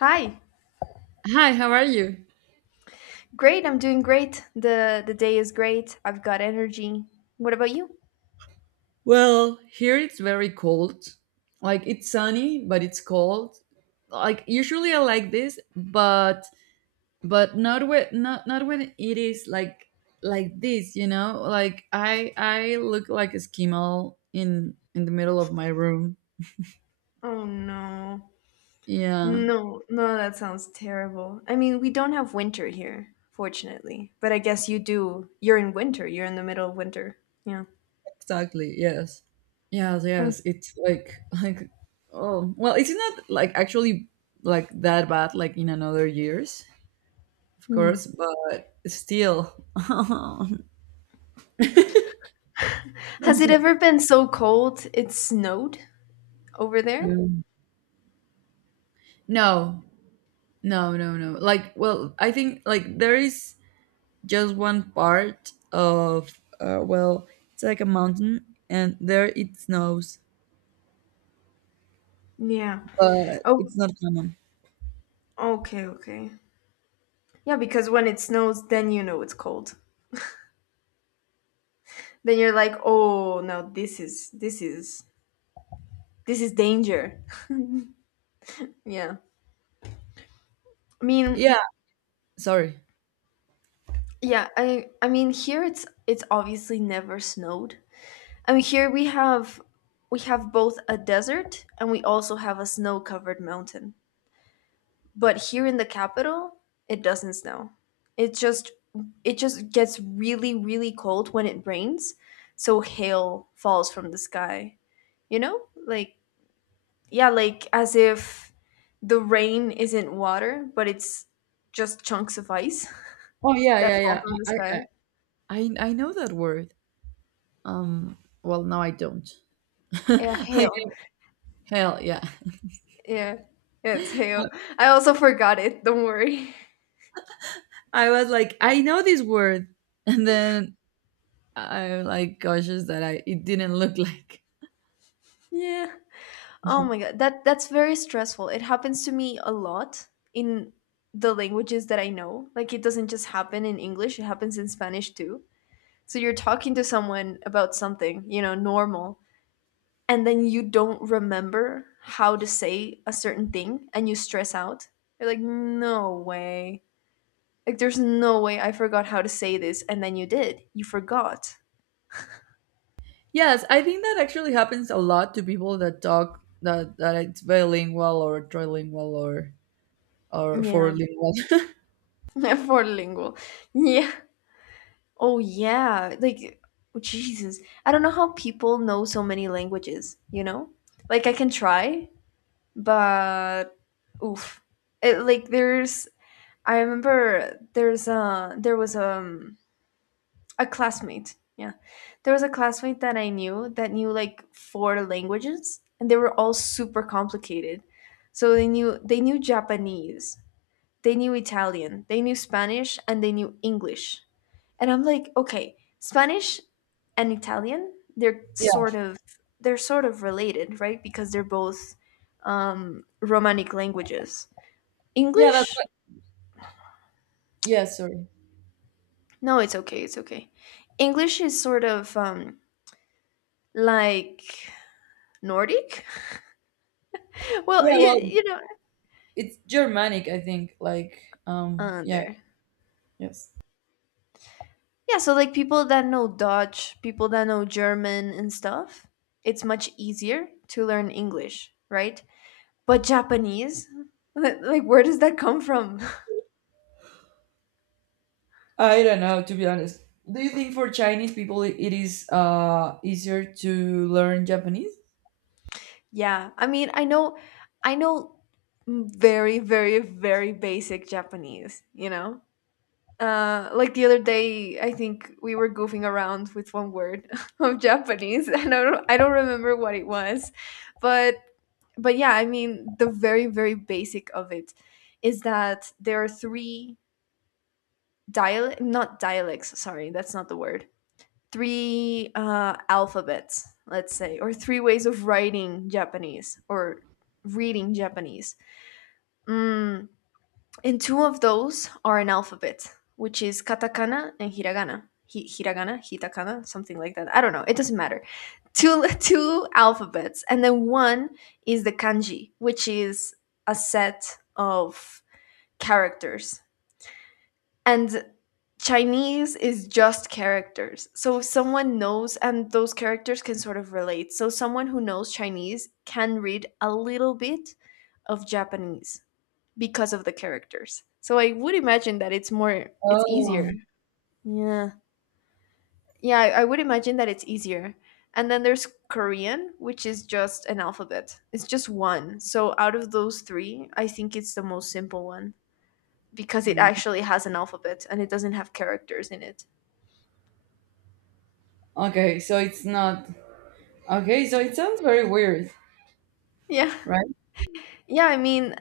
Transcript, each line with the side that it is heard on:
left: Hi.
right: Hi, how are you?
left: Great. I'm doing great. The day is great. I've got energy. What about you?
right: Well, here it's very cold. Like it's sunny, but it's cold. Like usually I like this, but but not when it is like this, you know? Like I look like a skimmel in the middle of my room.
left: Oh no.
right: Yeah,
left: No, no, that sounds terrible. I mean, we don't have winter here, fortunately. But I guess you do. You're in winter. You're in the middle of winter. Yeah.
right: exactly. Yes. Yes, yes. It's like like oh, well, it's not like actually like that bad like in another years of course,
left: Mhm.
right: but still.
left: Has it ever been so cold it snowed over there?
right: Um, no, no, no, no. Like, well, I think like there is just one part of well, it's like a mountain, and there it snows,
left: Yeah.
right: but
left: Oh,
right: it's not common.
left: okay, okay. Yeah, because when it snows, then you know it's cold. Then you're like, "Oh, no, this is danger." Yeah. I mean,
right: Yeah, sorry.
left: yeah, I mean here it's obviously never snowed. I mean here we have both a desert and we also have a snow-covered mountain. But here in the capital, it doesn't snow. It just it just gets really really cold when it rains, so hail falls from the sky. You know? Like yeah, like as if the rain isn't water, but it's just chunks of ice
right: Oh yeah,
left: that
right: yeah,
left: fall
right: yeah.
left: from the
right: I I
left: sky.
right: I, I know that word. Um. Well, now I don't.
left: Yeah,
right: like
left: hail.
right: hell, yeah.
left: Yeah, yeah, it's hail. I also forgot it. Don't worry.
right: I was like, I know this word, and then I'm like cautious that I it didn't look like.
left: Yeah. Oh my god, that's very stressful. It happens to me a lot in the languages that I know. Like it doesn't just happen in English, it happens in Spanish too. So you're talking to someone about something, you know, normal, and then you don't remember how to say a certain thing and you stress out. You're like, "No way." Like there's no way I forgot how to say this and then you did. You forgot.
right: Yes, I think that actually happens a lot to people that talk that it's bilingual or trilingual or
left: Yeah.
right: fourlingual.
left: For lingual. Yeah. Oh, yeah. Like, oh, Jesus. I don't know how people know so many languages, you know? Like, I can try, but oof. It, like, there's, I remember there was a classmate. Yeah. There was a classmate that I knew that knew like four languages and they were all super complicated. So they knew Japanese, they knew Italian, they knew Spanish, and they knew English. And I'm like, okay, Spanish and Italian, they're
right: yeah,
left: sort of they're sort of related, right? Because they're both Romanic languages.
right: yeah, that's
left: English,
right: what, yeah. Sorry.
left: no, it's okay, it's okay. English is sort of like Nordic. Well,
right: Yeah,
left: you,
right: well,
left: know,
right: it's Germanic, I think. Like, yeah,
left: there.
right: yes.
left: Yeah, so like people that know Dutch, people that know German and stuff, it's much easier to learn English, right? But Japanese, like where does that come from?
right: I don't know, to be honest. Do you think for Chinese people it is easier to learn Japanese?
left: Yeah, I mean, I know very, very, very basic Japanese, you know? Like the other day, I think we were goofing around with one word of Japanese, and I don't remember what it was, but, but yeah, I mean, the very, very basic of it is that there are three dialect, not dialects, sorry, that's not the word. Three alphabets, let's say, or three ways of writing Japanese or reading Japanese. Mm, and two of those are an alphabet, which is katakana and hiragana. Hiragana, hitakana, something like that. I don't know. It doesn't matter. Two two alphabets, and then one is the kanji, which is a set of characters. And Chinese is just characters. So if someone knows, and those characters can sort of relate. So someone who knows Chinese can read a little bit of Japanese because of the characters. So I would imagine that it's more, it's
right: Oh.
left: easier. Yeah. Yeah, I would imagine that it's easier. And then there's Korean, which is just an alphabet. It's just one. So out of those three, I think it's the most simple one because it actually has an alphabet and it doesn't have characters in it.
right: Okay, so it's not. Okay, so it sounds very weird,
left: Yeah.
right: right?
left: Yeah, I mean,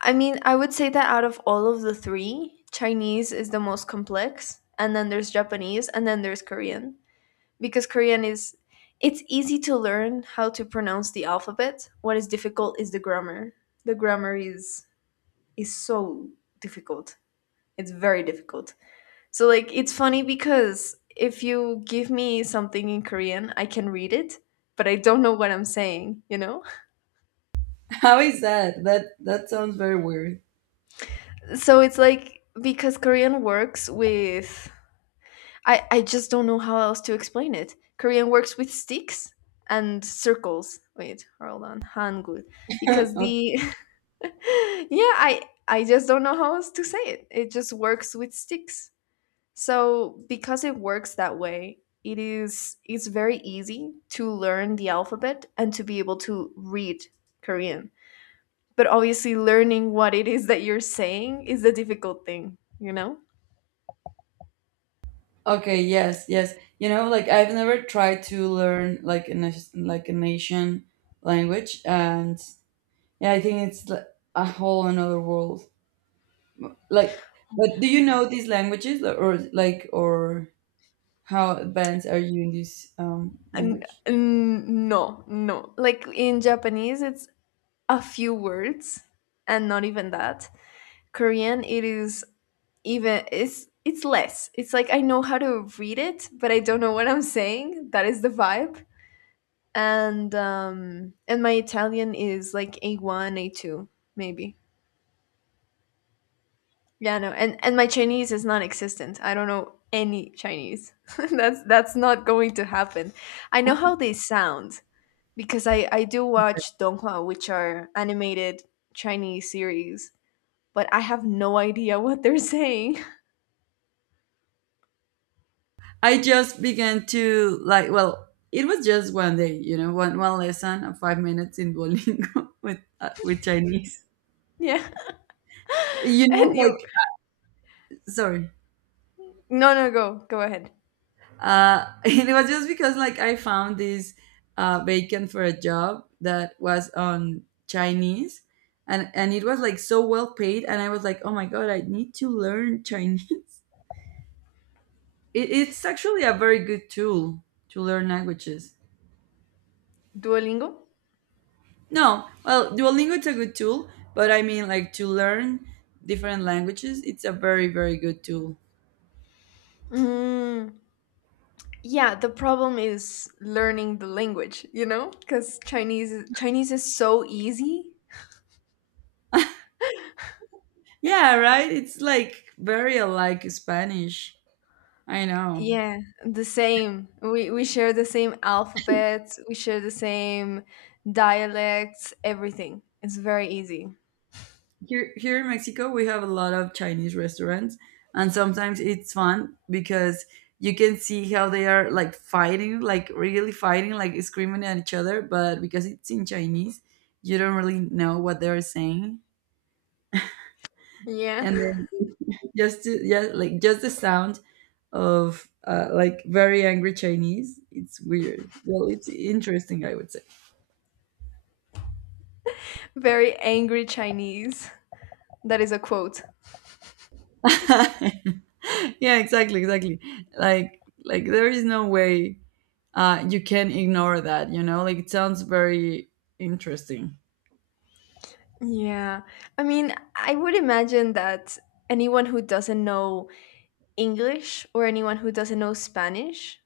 left: I mean, I would say that out of all of the three, Chinese is the most complex, and then there's Japanese, and then there's Korean, because Korean is it's easy to learn how to pronounce the alphabet. What is difficult is the grammar. The grammar is so difficult. It's very difficult. So like it's funny because if you give me something in Korean, I can read it, but I don't know what I'm saying, you know?
right: How is that? That sounds very weird.
left: So it's like because Korean works with I just don't know how else to explain it. Korean works with sticks and circles. Wait, hold on, Hangul. Because
right: okay,
left: the yeah, I just don't know how else to say it. It just works with sticks. So because it works that way, it is it's very easy to learn the alphabet and to be able to read Korean. But obviously learning what it is that you're saying is the difficult thing, you know?
right: okay, yes, yes. You know, like I've never tried to learn like a like a nation language, and yeah, I think a whole another world. Like, but do you know these languages, or, like, or how advanced are you in this language?
left: No. Like in Japanese, it's a few words, and not even that. Korean, it is even it's less. It's like I know how to read it, but I don't know what I'm saying. That is the vibe. And my Italian is like a one, a two, maybe. Yeah, no. And my Chinese is non-existent. I don't know any Chinese. That's not going to happen. I know how they sound because I do watch donghua, which are animated Chinese series, but I have no idea what they're saying.
right: I just began to like. Well, it was just one day, you know, one lesson of 5 minutes in Duolingo with Chinese.
left: Yeah,
right: You know
left: and you
right: like sorry
left: no no go go ahead.
right: it was just because like I found this vacant for a job that was on Chinese, and it was like so well paid and I was like, oh my god, I need to learn Chinese. It's actually a very good tool to learn languages.
left: Duolingo.
right: No, well, Duolingo is a good tool, but I mean like to learn different languages it's a very good tool.
left: Mm, yeah, the problem is learning the language, you know, because Chinese is so easy.
right: Yeah, right, it's like very alike Spanish. I know.
left: Yeah, the same. We share the same alphabets. We share the same dialects. Everything. It's very easy.
right: Here here in Mexico we have a lot of Chinese restaurants and sometimes it's fun because you can see how they are like fighting, like really fighting, like screaming at each other, but because it's in Chinese, you don't really know what they're saying.
left: Yeah.
right: And then just to, yeah, like just the sound of like very angry Chinese, it's weird. Well, it's interesting, I would say.
left: Very angry Chinese. That is a quote.
right: yeah, exactly, exactly. Like there is no way you can ignore that. You know, like it sounds very interesting.
left: Yeah. I mean, I would imagine that anyone who doesn't know English or anyone who doesn't know Spanish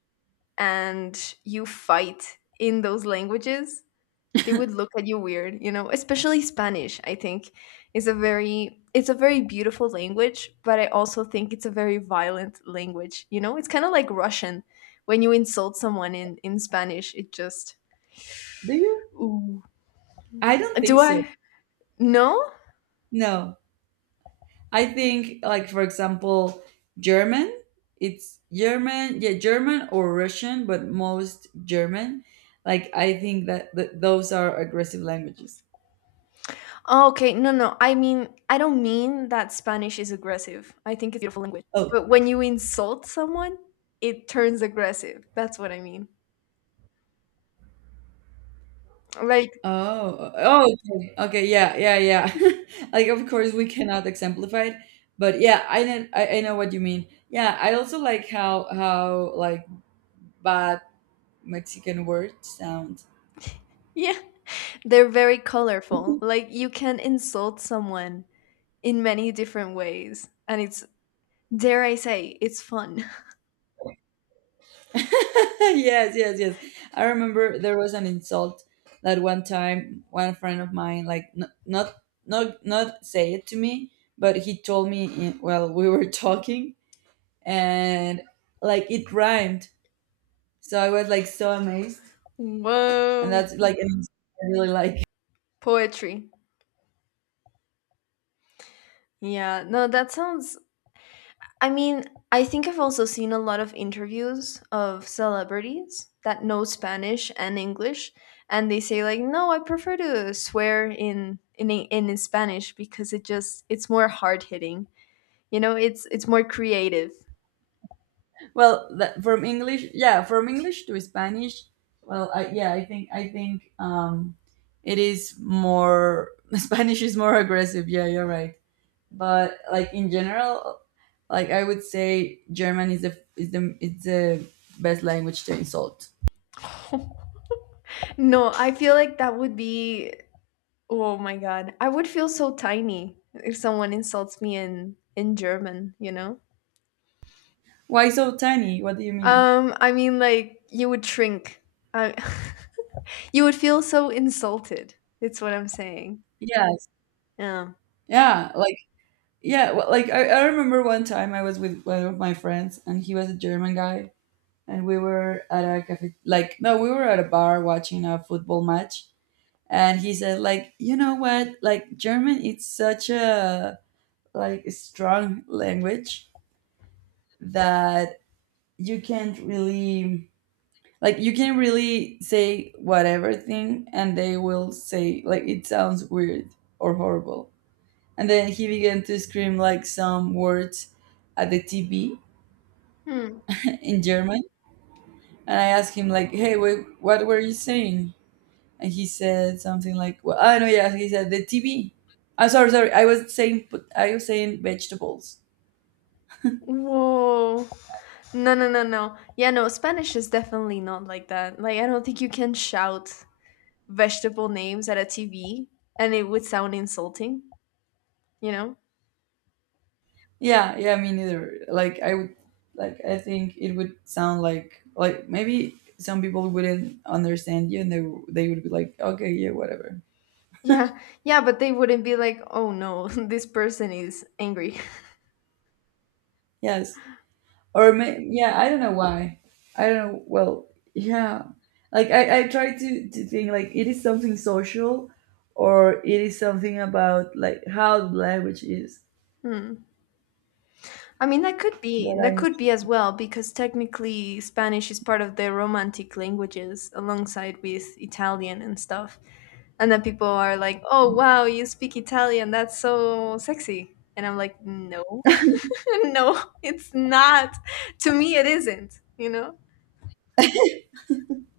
left: and you fight in those languages, they would look at you weird, you know, especially Spanish, I think is a very it's a very beautiful language, but I also think it's a very violent language, you know? It's kind of like Russian. When you insult someone in Spanish, it just
right: Do you?
left: ooh.
right: I don't think
left: Do
right: so.
left: I No?
right: No. I think like, for example, German, it's German, yeah, German or Russian, but most German. Like I think that those are aggressive languages.
left: Oh, okay. No, no. I mean, I don't mean that Spanish is aggressive. I think it's a beautiful language.
right: Oh.
left: But when you insult someone, it turns aggressive. That's what I mean. Like,
right: Oh, oh, okay. Okay, yeah, yeah, yeah. Like of course we cannot exemplify it, but yeah, I know I know what you mean. Yeah, I also like how like bad Mexican word sound.
left: yeah, they're very colorful. Like, you can insult someone in many different ways. And it's, dare I say, it's fun.
right: yes, yes, yes. I remember there was an insult that one time one friend of mine like not not say it to me, but he told me in, while we were talking and like it rhymed. So I was like so amazed and
left: Whoa.
right: that's like an insult I really like.
left: Poetry. Yeah. No, that sounds I mean, I think I've also seen a lot of interviews of celebrities that know Spanish and English, and they say like, "No, I prefer to swear in Eng- in Spanish because it just it's more hard hitting. You know, it's more creative."
right: Well, that, from English, yeah, from English to Spanish. Well, yeah, I think it is more Spanish is more aggressive. Yeah, you're right. But like in general, like I would say German is the best language to insult.
left: No, I feel like that would be oh my god. I would feel so tiny if someone insults me in German, you know?
right: Why so tiny? What do you mean?
left: I mean like you would shrink. I You would feel so insulted. It's what I'm saying.
right: Yes.
left: Yeah.
right: Yeah. Like yeah. Well, like I remember one time I was with one of my friends and he was a German guy and we were at a cafe, like no we were at a bar watching a football match and he said like, you know what, like German it's such a like strong language that you can't really like you can really say whatever thing and they will say like it sounds weird or horrible, and then he began to scream like some words at the TV
left: Hmm.
right: in German, and I asked him like, hey wait, what were you saying, and he said something like, "Well, I know, yeah." He said the TV. I'm sorry, sorry. I was saying, I was saying vegetables.
left: Whoa. No, no, no, no. Yeah, no, Spanish is definitely not like that. Like, I don't think you can shout vegetable names at a TV and it would sound insulting, you know?
right: Yeah, yeah. Me neither. Like I would, like I think it would sound like maybe some people wouldn't understand you, and they would be like, "Okay, yeah, whatever."
left: Yeah, yeah, but they wouldn't be like, oh no, this person is angry.
right: Yes, yeah, I don't know why. I don't know. Well, yeah. Like I try to think like it is something social or it is something about like how the language is
left: Hmm. I mean,
right: that
left: that could
right: I
left: be as well, because technically Spanish is part of the Romantic languages alongside with Italian and stuff. And then people are like, "Oh wow, you speak Italian. That's so sexy." And I'm like, "No. No, it's not. To me it isn't, you know?"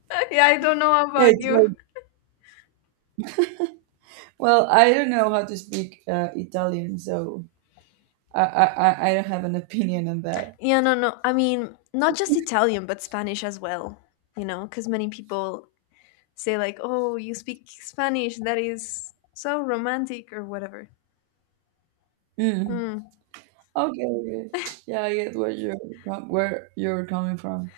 left: Yeah, I don't know
right: Yeah,
left: about
right: it's
left: you.
right: like, well, I don't know how to speak Italian, so I don't have an opinion on that.
left: Yeah, no, no. I mean, not just Italian, but Spanish as well, you know, cuz many people say like, "Oh, you speak Spanish. That is so romantic or whatever."
right: Mm.
left: Mm,
right: Okay, okay. Yeah, I get where you're where you're coming from.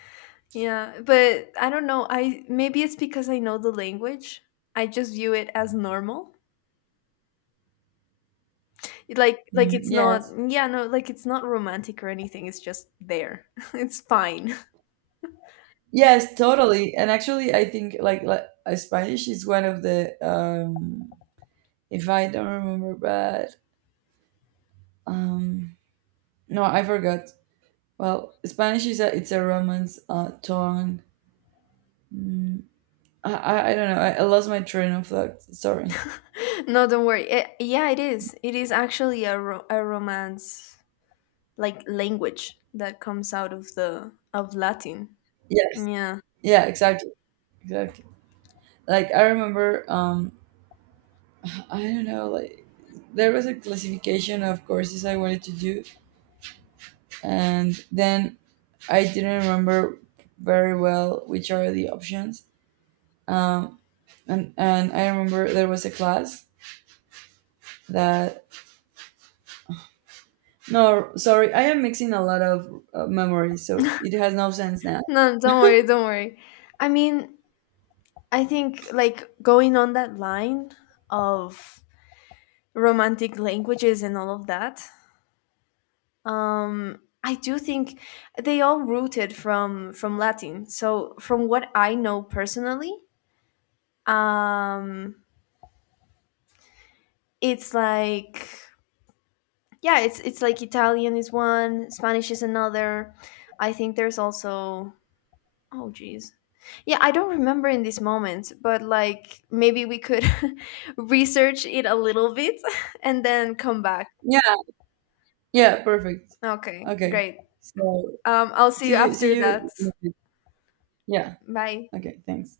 left: yeah, but I don't know. I maybe it's because I know the language. I just view it as normal. It, like
right: Mm,
left: it's not
right: yes,
left: yeah no like it's not romantic or anything it's just there. It's fine.
right: yes, totally. And actually, I think like Spanish is one of the if I don't remember bad, um, no, I forgot. Well, Spanish is a it's a Romance tongue. Mm, I don't know. I lost my train of thought. Sorry.
left: No don't worry. Eh, yeah it is actually a, a romance like language that comes out of the of Latin.
right: Yes.
left: Yeah
right: Yeah, exactly, exactly. Like I remember, I don't know, like there was a classification of courses I wanted to do, and then I didn't remember very well which are the options. Um, and I remember there was a class that no, sorry, I am mixing a lot of memories, so it has no sense now.
left: no don't worry don't worry. I mean I think like going on that line of romantic languages and all of that, I do think they all rooted from Latin, so from what I know personally, um it's like yeah it's like Italian is one Spanish is another. I think there's also oh geez yeah I don't remember in this moment, but like maybe we could research it a little bit and then come back.
right: Yeah, yeah, perfect.
left: Okay
right: Okay,
left: great.
right: so
left: I'll see you
right: see you, see
left: after that.
right: you. Yeah.
left: Bye.
right: Okay, thanks.